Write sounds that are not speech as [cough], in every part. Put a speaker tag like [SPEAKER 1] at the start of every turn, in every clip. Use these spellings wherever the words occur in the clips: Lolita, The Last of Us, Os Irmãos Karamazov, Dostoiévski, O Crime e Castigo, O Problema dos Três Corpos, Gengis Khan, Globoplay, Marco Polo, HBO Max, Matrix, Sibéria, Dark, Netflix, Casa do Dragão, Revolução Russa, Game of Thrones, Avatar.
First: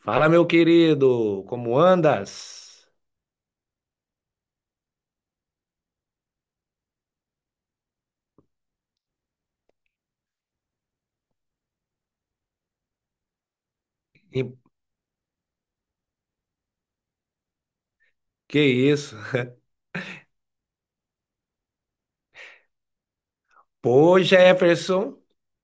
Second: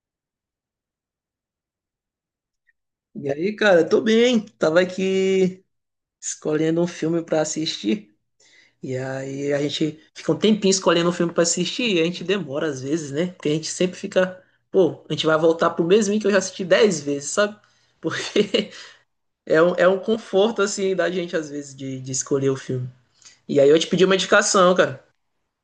[SPEAKER 1] Fala, meu querido, como andas?
[SPEAKER 2] E aí, cara, tô bem. Tava aqui escolhendo um filme pra assistir. E aí a gente fica um tempinho escolhendo um filme pra assistir e a gente demora às vezes, né? Porque a gente sempre fica,
[SPEAKER 1] E-
[SPEAKER 2] pô, a gente vai voltar pro mesmo que eu já assisti 10 vezes, sabe?
[SPEAKER 1] Que
[SPEAKER 2] Porque
[SPEAKER 1] isso?
[SPEAKER 2] [laughs] é um conforto, assim, da gente às vezes de escolher o filme. E aí eu te pedi uma
[SPEAKER 1] Pô,
[SPEAKER 2] indicação, cara.
[SPEAKER 1] Jefferson,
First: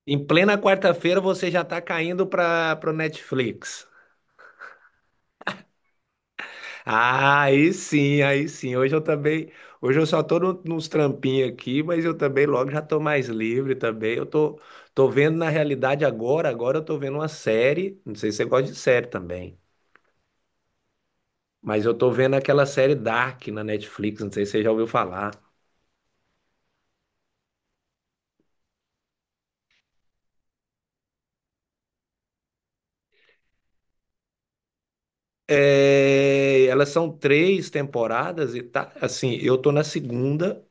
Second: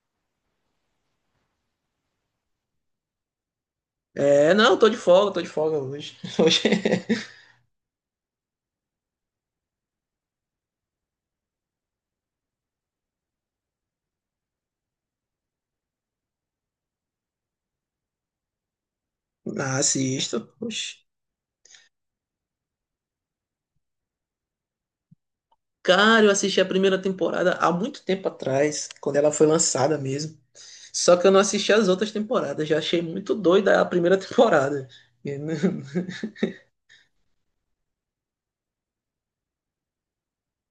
[SPEAKER 1] em plena quarta-feira você já tá caindo para pro Netflix.
[SPEAKER 2] É, não, tô de folga hoje. [laughs] Hoje.
[SPEAKER 1] Ah, aí sim, aí sim. Hoje eu também, hoje eu só tô nos trampinhos aqui, mas eu também logo já tô mais livre também. Eu tô vendo na realidade agora. Agora eu tô vendo uma série, não sei se você gosta de série também,
[SPEAKER 2] Ah, assisto. Oxi.
[SPEAKER 1] mas eu tô vendo aquela série Dark na Netflix, não sei se você já ouviu falar.
[SPEAKER 2] Cara, eu assisti a primeira temporada há muito tempo atrás, quando ela foi lançada mesmo. Só que eu não assisti as outras temporadas, já achei muito doida a primeira [laughs] temporada. E não-
[SPEAKER 1] É, elas são três temporadas e tá. Assim, eu tô na segunda,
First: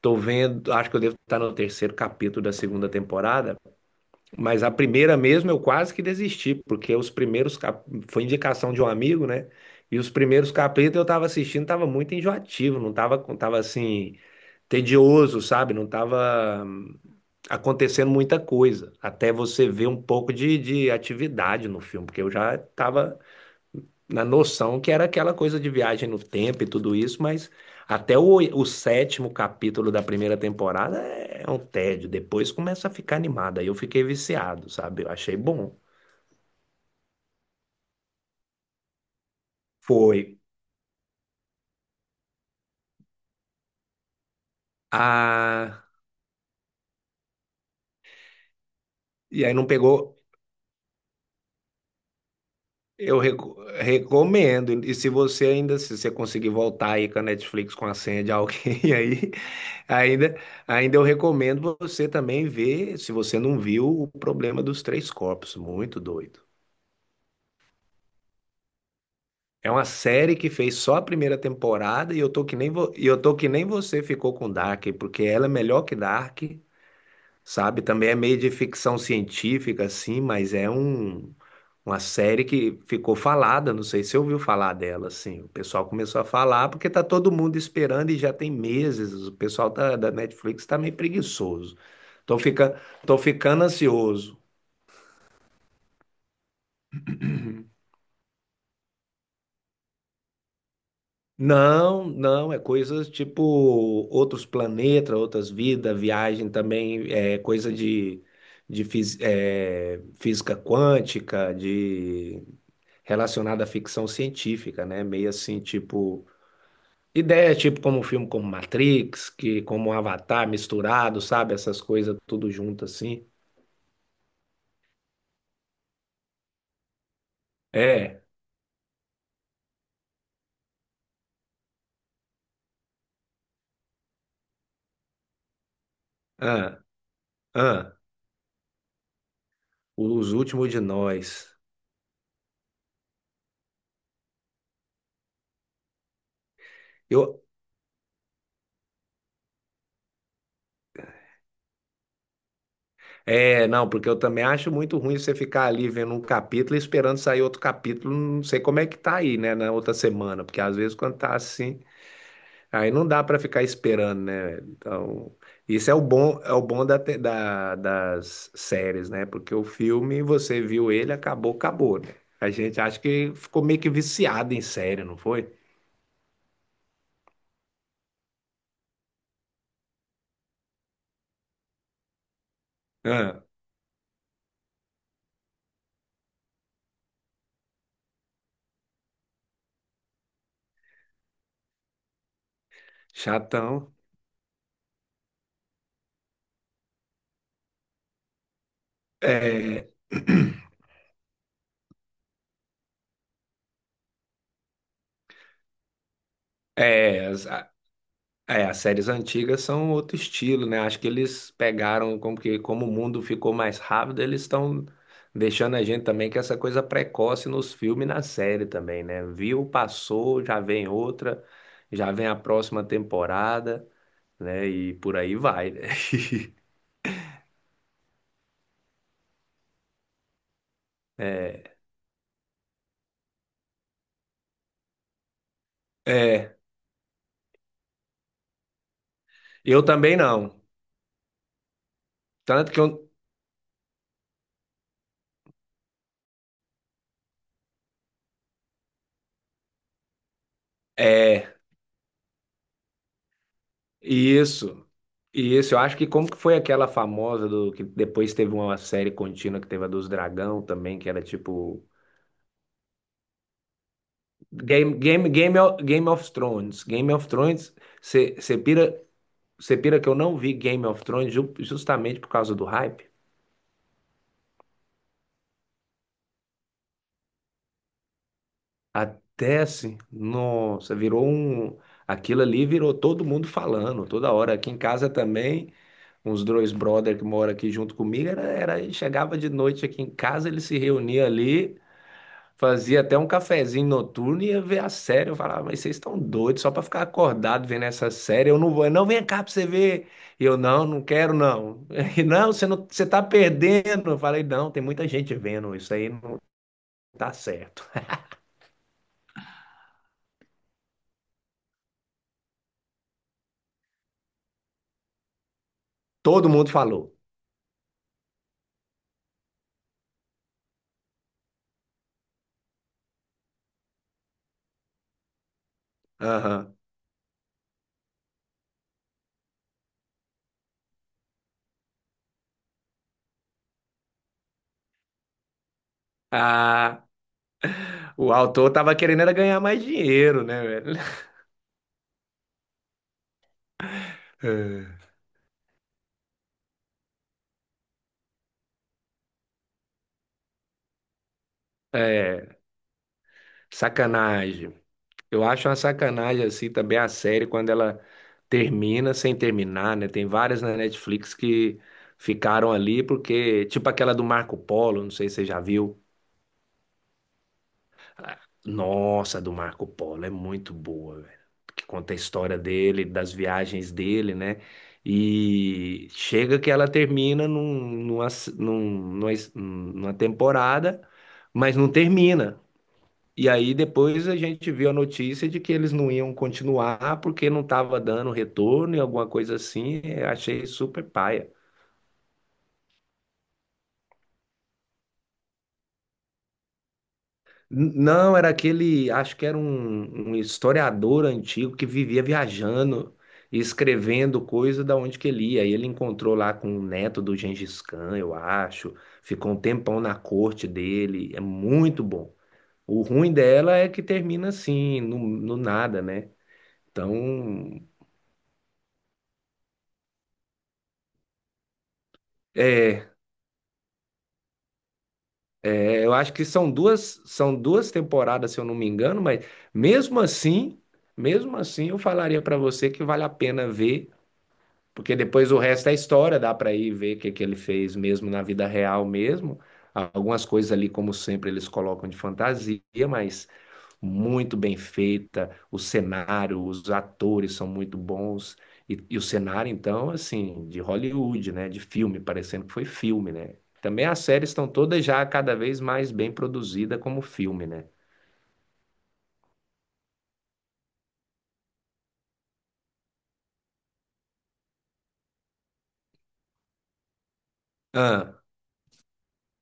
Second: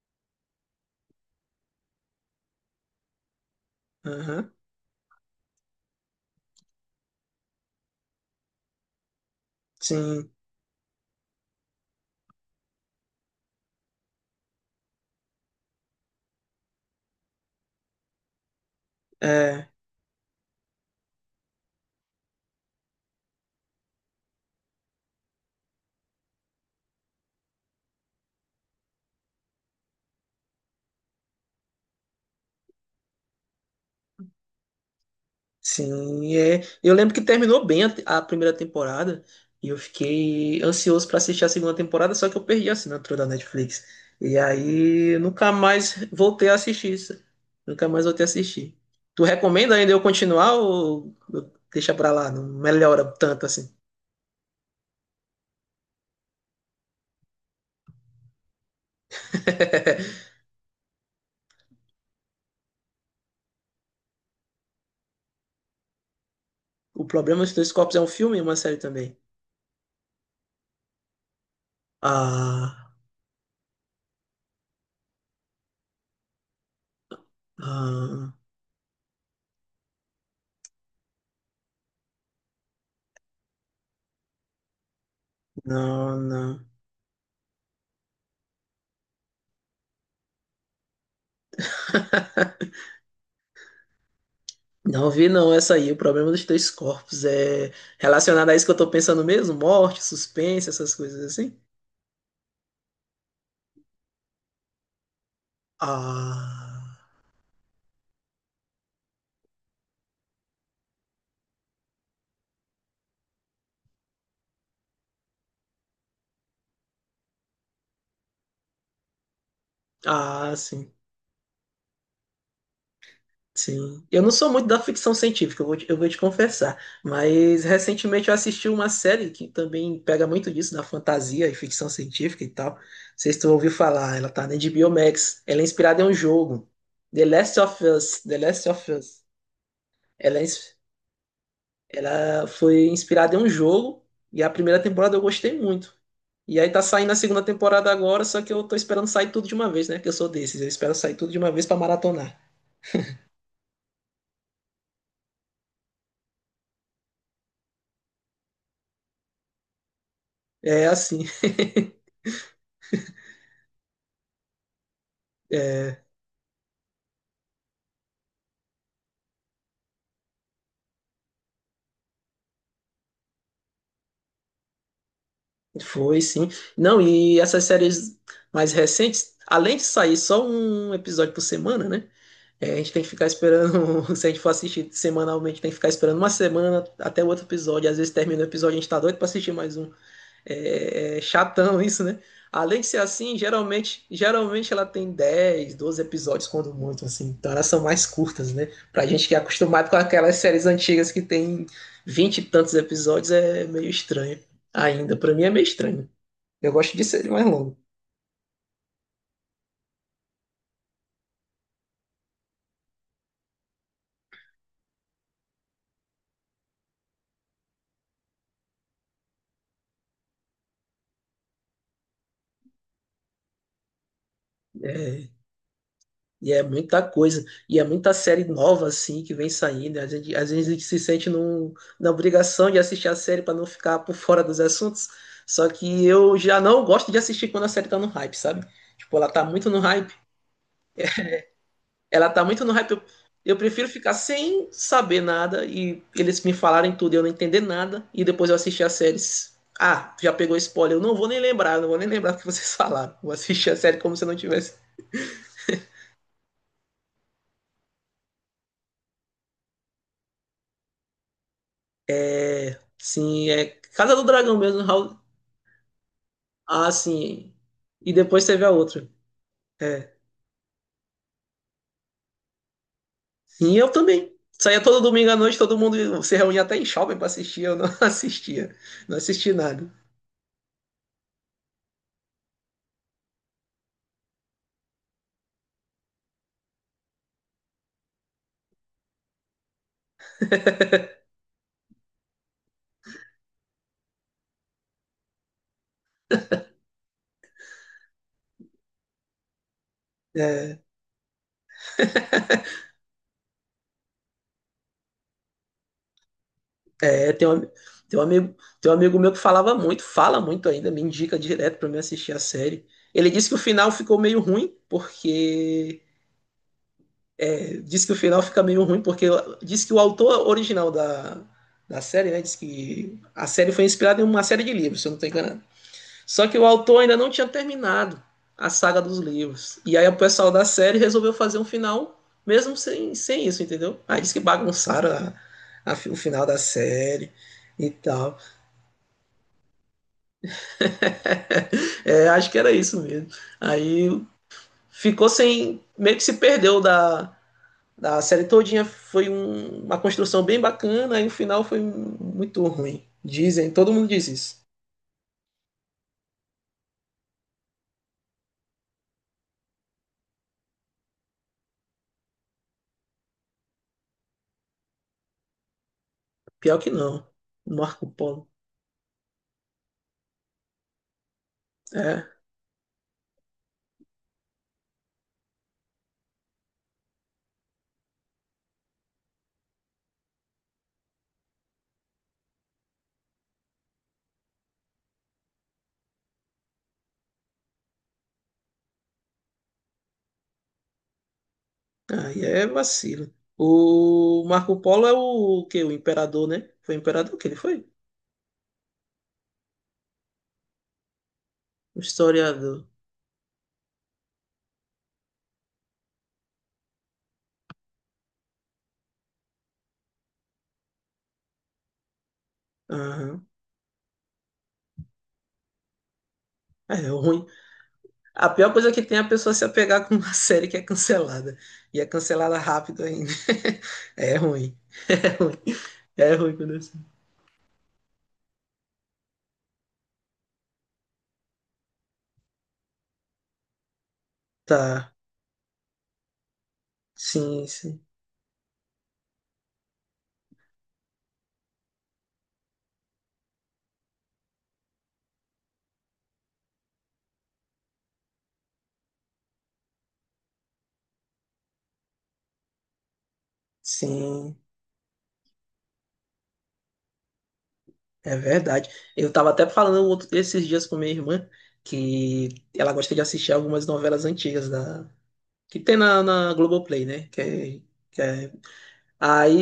[SPEAKER 1] tô vendo, acho que eu devo estar no terceiro capítulo da segunda temporada,
[SPEAKER 2] [laughs] Aham.
[SPEAKER 1] mas a primeira mesmo eu quase que desisti, porque foi indicação de um amigo, né? E os
[SPEAKER 2] Sim,
[SPEAKER 1] primeiros capítulos eu tava assistindo, tava muito enjoativo, não tava, tava assim, tedioso, sabe? Não tava acontecendo muita coisa. Até você
[SPEAKER 2] é,
[SPEAKER 1] ver um pouco de atividade no filme, porque eu já tava na noção que era aquela coisa de viagem no tempo e tudo isso, mas até o sétimo capítulo da primeira temporada é um tédio. Depois começa a ficar animada. Aí eu fiquei viciado, sabe? Eu achei bom.
[SPEAKER 2] sim, é. Eu lembro que terminou bem a, te- a primeira temporada e eu
[SPEAKER 1] Foi.
[SPEAKER 2] fiquei ansioso pra assistir a segunda temporada, só que eu perdi a assinatura da Netflix. E aí eu nunca
[SPEAKER 1] Ah,
[SPEAKER 2] mais voltei a assistir isso. Nunca mais voltei a assistir. Tu
[SPEAKER 1] e aí não
[SPEAKER 2] recomenda ainda eu
[SPEAKER 1] pegou.
[SPEAKER 2] continuar ou deixa pra lá? Não melhora
[SPEAKER 1] Eu
[SPEAKER 2] tanto
[SPEAKER 1] reco-
[SPEAKER 2] assim.
[SPEAKER 1] recomendo. E se você ainda, se você conseguir voltar aí com a Netflix com a senha de alguém [laughs] aí,
[SPEAKER 2] [laughs]
[SPEAKER 1] ainda, ainda eu recomendo você também ver, se você não viu, o problema dos três corpos. Muito doido.
[SPEAKER 2] O Problema dos Dois Corpos é um filme e uma série também.
[SPEAKER 1] É uma série que fez só a primeira temporada e eu tô
[SPEAKER 2] Ah.
[SPEAKER 1] que nem você ficou com Dark, porque ela é melhor que Dark, sabe? Também é
[SPEAKER 2] Ah,
[SPEAKER 1] meio de ficção científica, assim, mas é uma série que ficou falada. Não sei se você ouviu falar dela, assim. O pessoal
[SPEAKER 2] não,
[SPEAKER 1] começou a falar
[SPEAKER 2] não.
[SPEAKER 1] porque tá todo mundo esperando e já tem meses. O pessoal da Netflix tá meio preguiçoso. Tô
[SPEAKER 2] [laughs]
[SPEAKER 1] fica... tô ficando ansioso.
[SPEAKER 2] Não vi não essa aí. O problema dos três corpos é relacionado a isso que eu tô pensando mesmo? Morte, suspense, essas coisas assim?
[SPEAKER 1] Não, não, é coisas tipo outros planetas, outras vidas, viagem
[SPEAKER 2] Ah,
[SPEAKER 1] também, é coisa de física quântica, de relacionada à ficção científica, né? Meio assim, tipo, ideia tipo como um filme como Matrix, que como um Avatar
[SPEAKER 2] ah, sim,
[SPEAKER 1] misturado, sabe? Essas coisas tudo junto assim.
[SPEAKER 2] sim. Eu não sou muito da ficção científica, eu vou te confessar. Mas
[SPEAKER 1] É,
[SPEAKER 2] recentemente eu assisti uma série que também pega muito disso, da fantasia e ficção científica e tal. Não sei se tu ouviu falar, ela tá na HBO Max. Ela é inspirada em um jogo.
[SPEAKER 1] ah,
[SPEAKER 2] The Last of
[SPEAKER 1] ah,
[SPEAKER 2] Us. The Last of Us.
[SPEAKER 1] os
[SPEAKER 2] Ela é,
[SPEAKER 1] últimos
[SPEAKER 2] ins-
[SPEAKER 1] de nós.
[SPEAKER 2] Ela foi inspirada em um jogo e a primeira temporada eu gostei muito. E aí tá saindo a segunda
[SPEAKER 1] Eu,
[SPEAKER 2] temporada agora, só que eu tô esperando sair tudo de uma vez, né? Que eu sou desses, eu espero sair tudo de uma vez pra maratonar.
[SPEAKER 1] É, não, porque eu também acho muito ruim você ficar ali vendo um capítulo e esperando sair outro capítulo. Não sei como é que tá aí, né, na outra semana, porque às
[SPEAKER 2] É
[SPEAKER 1] vezes quando
[SPEAKER 2] assim.
[SPEAKER 1] tá assim,
[SPEAKER 2] [laughs]
[SPEAKER 1] aí não dá pra ficar esperando, né? Então, isso
[SPEAKER 2] É,
[SPEAKER 1] é o bom das séries, né? Porque o filme, você viu ele, acabou, acabou, né? A gente acha que ficou meio que viciado em série, não foi?
[SPEAKER 2] foi sim. Não, e essas séries mais recentes, além de sair só um episódio por semana, né? É, a gente tem que ficar
[SPEAKER 1] Ah,
[SPEAKER 2] esperando, [laughs] se a gente for assistir semanalmente, tem que ficar esperando uma semana até o outro episódio. Às vezes termina o episódio, a gente tá doido pra assistir mais um. É, é chatão isso, né? Além de ser assim,
[SPEAKER 1] chatão.
[SPEAKER 2] geralmente ela tem 10 12 episódios, quando muito, assim. Então elas são mais curtas, né? Pra gente que é acostumado
[SPEAKER 1] É.
[SPEAKER 2] com aquelas séries antigas que tem 20 e tantos episódios, é meio estranho ainda. Pra mim é meio estranho. Eu
[SPEAKER 1] [clears throat]
[SPEAKER 2] gosto de série
[SPEAKER 1] é,
[SPEAKER 2] mais longa.
[SPEAKER 1] as séries antigas são outro estilo, né? Acho que eles pegaram como que como o mundo ficou mais rápido, eles estão deixando a gente também com essa coisa precoce nos filmes e na série também, né? Viu, passou, já vem outra, já vem a próxima temporada, né? E por
[SPEAKER 2] É,
[SPEAKER 1] aí vai, né?
[SPEAKER 2] e é
[SPEAKER 1] [laughs]
[SPEAKER 2] muita coisa, e é muita série nova assim que vem saindo. Às vezes a gente se sente num,
[SPEAKER 1] É,
[SPEAKER 2] na obrigação de assistir a série para não ficar por fora dos assuntos. Só que eu
[SPEAKER 1] é,
[SPEAKER 2] já não gosto de assistir quando a série tá no hype, sabe? Tipo, ela tá muito no
[SPEAKER 1] eu
[SPEAKER 2] hype.
[SPEAKER 1] também não.
[SPEAKER 2] Ela tá muito
[SPEAKER 1] Tanto
[SPEAKER 2] no
[SPEAKER 1] que eu,
[SPEAKER 2] hype. Eu prefiro ficar sem saber nada e eles me falarem tudo e eu não entender nada. E depois eu assistir as séries. Ah, já pegou spoiler. Eu não vou nem
[SPEAKER 1] é,
[SPEAKER 2] lembrar, não vou nem lembrar o que vocês [laughs] falaram. Vou assistir a série como se eu não tivesse.
[SPEAKER 1] isso. E isso, eu acho que como que foi aquela famosa do que depois teve uma série contínua que teve a dos Dragão também, que era tipo
[SPEAKER 2] Sim, é Casa do Dragão mesmo.
[SPEAKER 1] Game of Thrones.
[SPEAKER 2] Ah,
[SPEAKER 1] Game of
[SPEAKER 2] sim.
[SPEAKER 1] Thrones,
[SPEAKER 2] E depois
[SPEAKER 1] você
[SPEAKER 2] teve a
[SPEAKER 1] pira,
[SPEAKER 2] outra.
[SPEAKER 1] você pira que
[SPEAKER 2] É.
[SPEAKER 1] eu não vi Game of Thrones justamente por causa do hype.
[SPEAKER 2] E eu também. Saía todo domingo à noite, todo mundo se reunia até em shopping pra assistir. Eu não [laughs] assistia. Não assisti
[SPEAKER 1] Até
[SPEAKER 2] nada.
[SPEAKER 1] assim, nossa, virou um. Aquilo ali virou todo mundo falando, toda hora. Aqui em casa também, uns dois brother que moram aqui junto comigo, era, chegava de noite aqui em casa, eles se reuniam ali. Fazia até um cafezinho noturno e ia ver a série. Eu falava, mas vocês estão doidos só pra ficar acordado vendo essa série. Eu não vou, não, vem cá pra você ver. E eu,
[SPEAKER 2] É,
[SPEAKER 1] não, não quero, não. [laughs] E não, você
[SPEAKER 2] [laughs]
[SPEAKER 1] não, você tá perdendo. Eu falei, não, tem muita gente vendo, isso aí não tá
[SPEAKER 2] é
[SPEAKER 1] certo.
[SPEAKER 2] tem um amigo, tem um amigo meu que falava muito, fala muito ainda, me indica direto pra mim assistir a série. Ele disse que o final ficou meio ruim, porque.
[SPEAKER 1] Todo mundo falou.
[SPEAKER 2] É, disse que o final fica meio ruim, porque disse que o autor original da série, né? Disse que a série foi inspirada em uma série de livros, se eu não estou enganado. Só que o
[SPEAKER 1] Aham.
[SPEAKER 2] autor ainda não tinha terminado a saga dos livros. E aí o pessoal da série resolveu fazer um final mesmo sem isso, entendeu? Aí disse que bagunçaram o final da
[SPEAKER 1] Ah,
[SPEAKER 2] série e
[SPEAKER 1] o
[SPEAKER 2] tal.
[SPEAKER 1] autor tava querendo era ganhar mais dinheiro, né, velho? [laughs]
[SPEAKER 2] É, acho que era isso mesmo. Aí ficou sem. Meio que se perdeu da série todinha. Foi um, uma construção bem bacana e o final foi
[SPEAKER 1] É,
[SPEAKER 2] muito ruim. Dizem, todo mundo diz isso.
[SPEAKER 1] sacanagem. Eu acho uma sacanagem assim também a série quando ela termina sem terminar, né? Tem várias na Netflix que ficaram ali porque, tipo aquela do Marco Polo, não sei se você já viu.
[SPEAKER 2] Pior que não. Marco Polo.
[SPEAKER 1] Nossa, a do Marco Polo é muito boa, velho. Que conta a
[SPEAKER 2] É,
[SPEAKER 1] história dele, das viagens dele, né? E chega que ela termina numa temporada, mas não termina. E aí depois a gente viu a notícia de que eles não iam continuar porque não estava dando retorno e alguma coisa assim. Eu achei super paia.
[SPEAKER 2] aí é vacilo. O Marco Polo é o, que o imperador, né? Foi imperador que ele foi?
[SPEAKER 1] Não, era aquele, acho que era um historiador antigo que
[SPEAKER 2] O
[SPEAKER 1] vivia
[SPEAKER 2] historiador.
[SPEAKER 1] viajando e escrevendo coisa da onde que ele ia. E ele encontrou lá com o neto do Gengis Khan, eu acho. Ficou um tempão na corte dele. É muito bom. O ruim
[SPEAKER 2] Aham.
[SPEAKER 1] dela é que termina assim, no nada, né?
[SPEAKER 2] É é ruim.
[SPEAKER 1] Então,
[SPEAKER 2] A pior coisa é que tem é a pessoa se apegar com uma [laughs] série que é cancelada. E é cancelada rápido
[SPEAKER 1] é,
[SPEAKER 2] ainda. [laughs] É ruim. É ruim.
[SPEAKER 1] Eu acho
[SPEAKER 2] É
[SPEAKER 1] que
[SPEAKER 2] ruim
[SPEAKER 1] são
[SPEAKER 2] quando é assim.
[SPEAKER 1] duas, são duas temporadas, se eu não me engano, mas mesmo assim, mesmo assim, eu falaria para você que vale a pena ver
[SPEAKER 2] Tá.
[SPEAKER 1] porque depois o resto é história, dá para ir ver o que que ele
[SPEAKER 2] Sim,
[SPEAKER 1] fez
[SPEAKER 2] sim.
[SPEAKER 1] mesmo na vida real mesmo. Algumas coisas ali, como sempre, eles colocam de fantasia, mas muito bem feita. O cenário, os atores são muito bons. E o cenário, então, assim, de Hollywood, né? De filme, parecendo que foi filme, né? Também as séries
[SPEAKER 2] Sim,
[SPEAKER 1] estão todas já cada vez mais bem produzidas como filme, né?
[SPEAKER 2] é verdade. Eu tava até falando um outro, esses dias com minha irmã que ela gosta de assistir algumas novelas antigas da que tem na Globoplay, né? Que é, que
[SPEAKER 1] Ah,
[SPEAKER 2] é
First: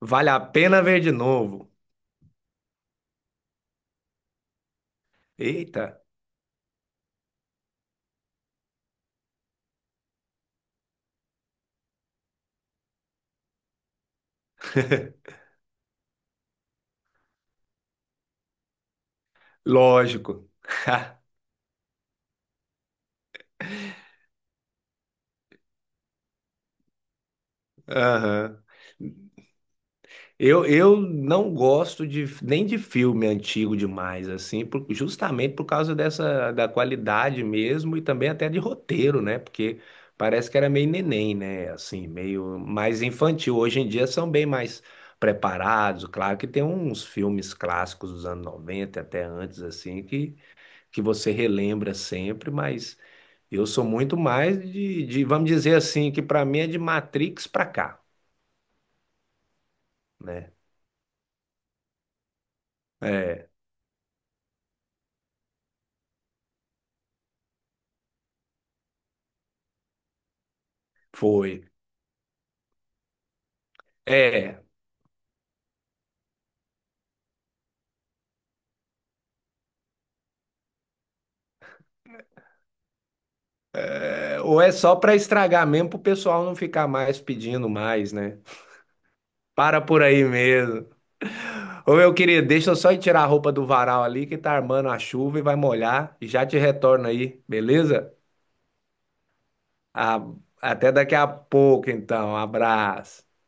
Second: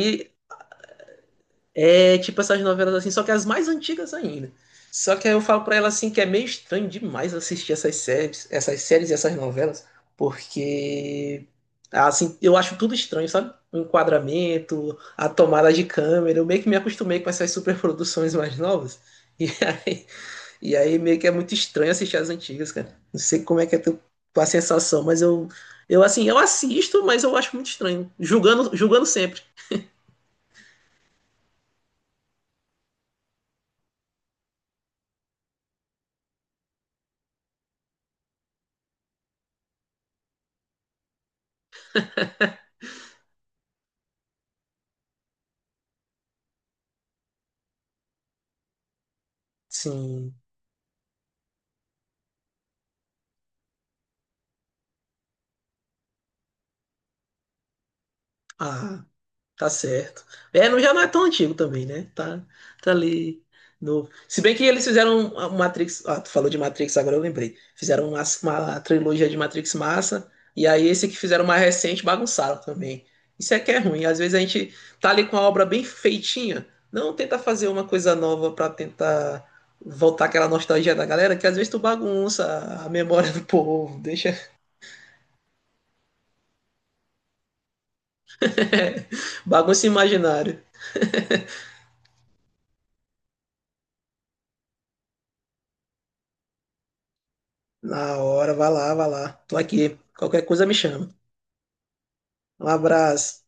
[SPEAKER 1] vale a pena ver de novo.
[SPEAKER 2] é tipo essas novelas assim, só que as mais antigas ainda. Só que aí eu falo pra
[SPEAKER 1] Eita,
[SPEAKER 2] ela assim que é meio estranho demais assistir essas séries, e essas novelas, porque assim, eu acho tudo estranho, sabe? O enquadramento, a
[SPEAKER 1] [laughs]
[SPEAKER 2] tomada de câmera, eu meio que me acostumei com essas superproduções mais novas. [laughs]
[SPEAKER 1] lógico.
[SPEAKER 2] E aí meio que é
[SPEAKER 1] [laughs]
[SPEAKER 2] muito estranho assistir as antigas, cara. Não sei como é que é tu- tua sensação, mas eu assim, eu assisto, mas eu acho muito estranho,
[SPEAKER 1] Aham.
[SPEAKER 2] julgando sempre.
[SPEAKER 1] Eu não gosto nem de filme antigo demais, assim, justamente por causa dessa, da qualidade mesmo e também até de roteiro, né? Porque parece que era meio neném, né? Assim, meio mais infantil. Hoje em dia são bem mais preparados. Claro que tem uns filmes clássicos dos anos 90 até antes, assim,
[SPEAKER 2] Sim.
[SPEAKER 1] que você relembra sempre, mas eu sou muito mais vamos dizer assim, que para mim é de Matrix pra cá,
[SPEAKER 2] Ah. Tá certo.
[SPEAKER 1] né?
[SPEAKER 2] É, não, já não é tão antigo também, né? Tá, tá ali
[SPEAKER 1] É.
[SPEAKER 2] novo. Se bem que eles fizeram uma Matrix. Ah, tu falou de Matrix, agora eu lembrei. Fizeram uma trilogia de Matrix massa. E aí esse que fizeram
[SPEAKER 1] Foi.
[SPEAKER 2] mais recente bagunçaram também. Isso é que é ruim. Às vezes a
[SPEAKER 1] É.
[SPEAKER 2] gente tá ali com a obra bem feitinha. Não tenta fazer uma coisa nova pra tentar voltar aquela nostalgia da galera, que às vezes tu bagunça a memória do povo, deixa
[SPEAKER 1] Ou é só para estragar mesmo pro pessoal não ficar mais pedindo mais, né?
[SPEAKER 2] [laughs]
[SPEAKER 1] Para
[SPEAKER 2] bagunça
[SPEAKER 1] por aí
[SPEAKER 2] imaginário.
[SPEAKER 1] mesmo. Ô meu querido, deixa eu só ir tirar a roupa do varal ali que tá armando a chuva e vai molhar e já te retorno aí, beleza?
[SPEAKER 2] Na hora, vai lá, vai lá. Tô aqui.
[SPEAKER 1] Ah,
[SPEAKER 2] Qualquer coisa me
[SPEAKER 1] até
[SPEAKER 2] chama.
[SPEAKER 1] daqui a pouco então.
[SPEAKER 2] Um
[SPEAKER 1] Abraço.
[SPEAKER 2] abraço.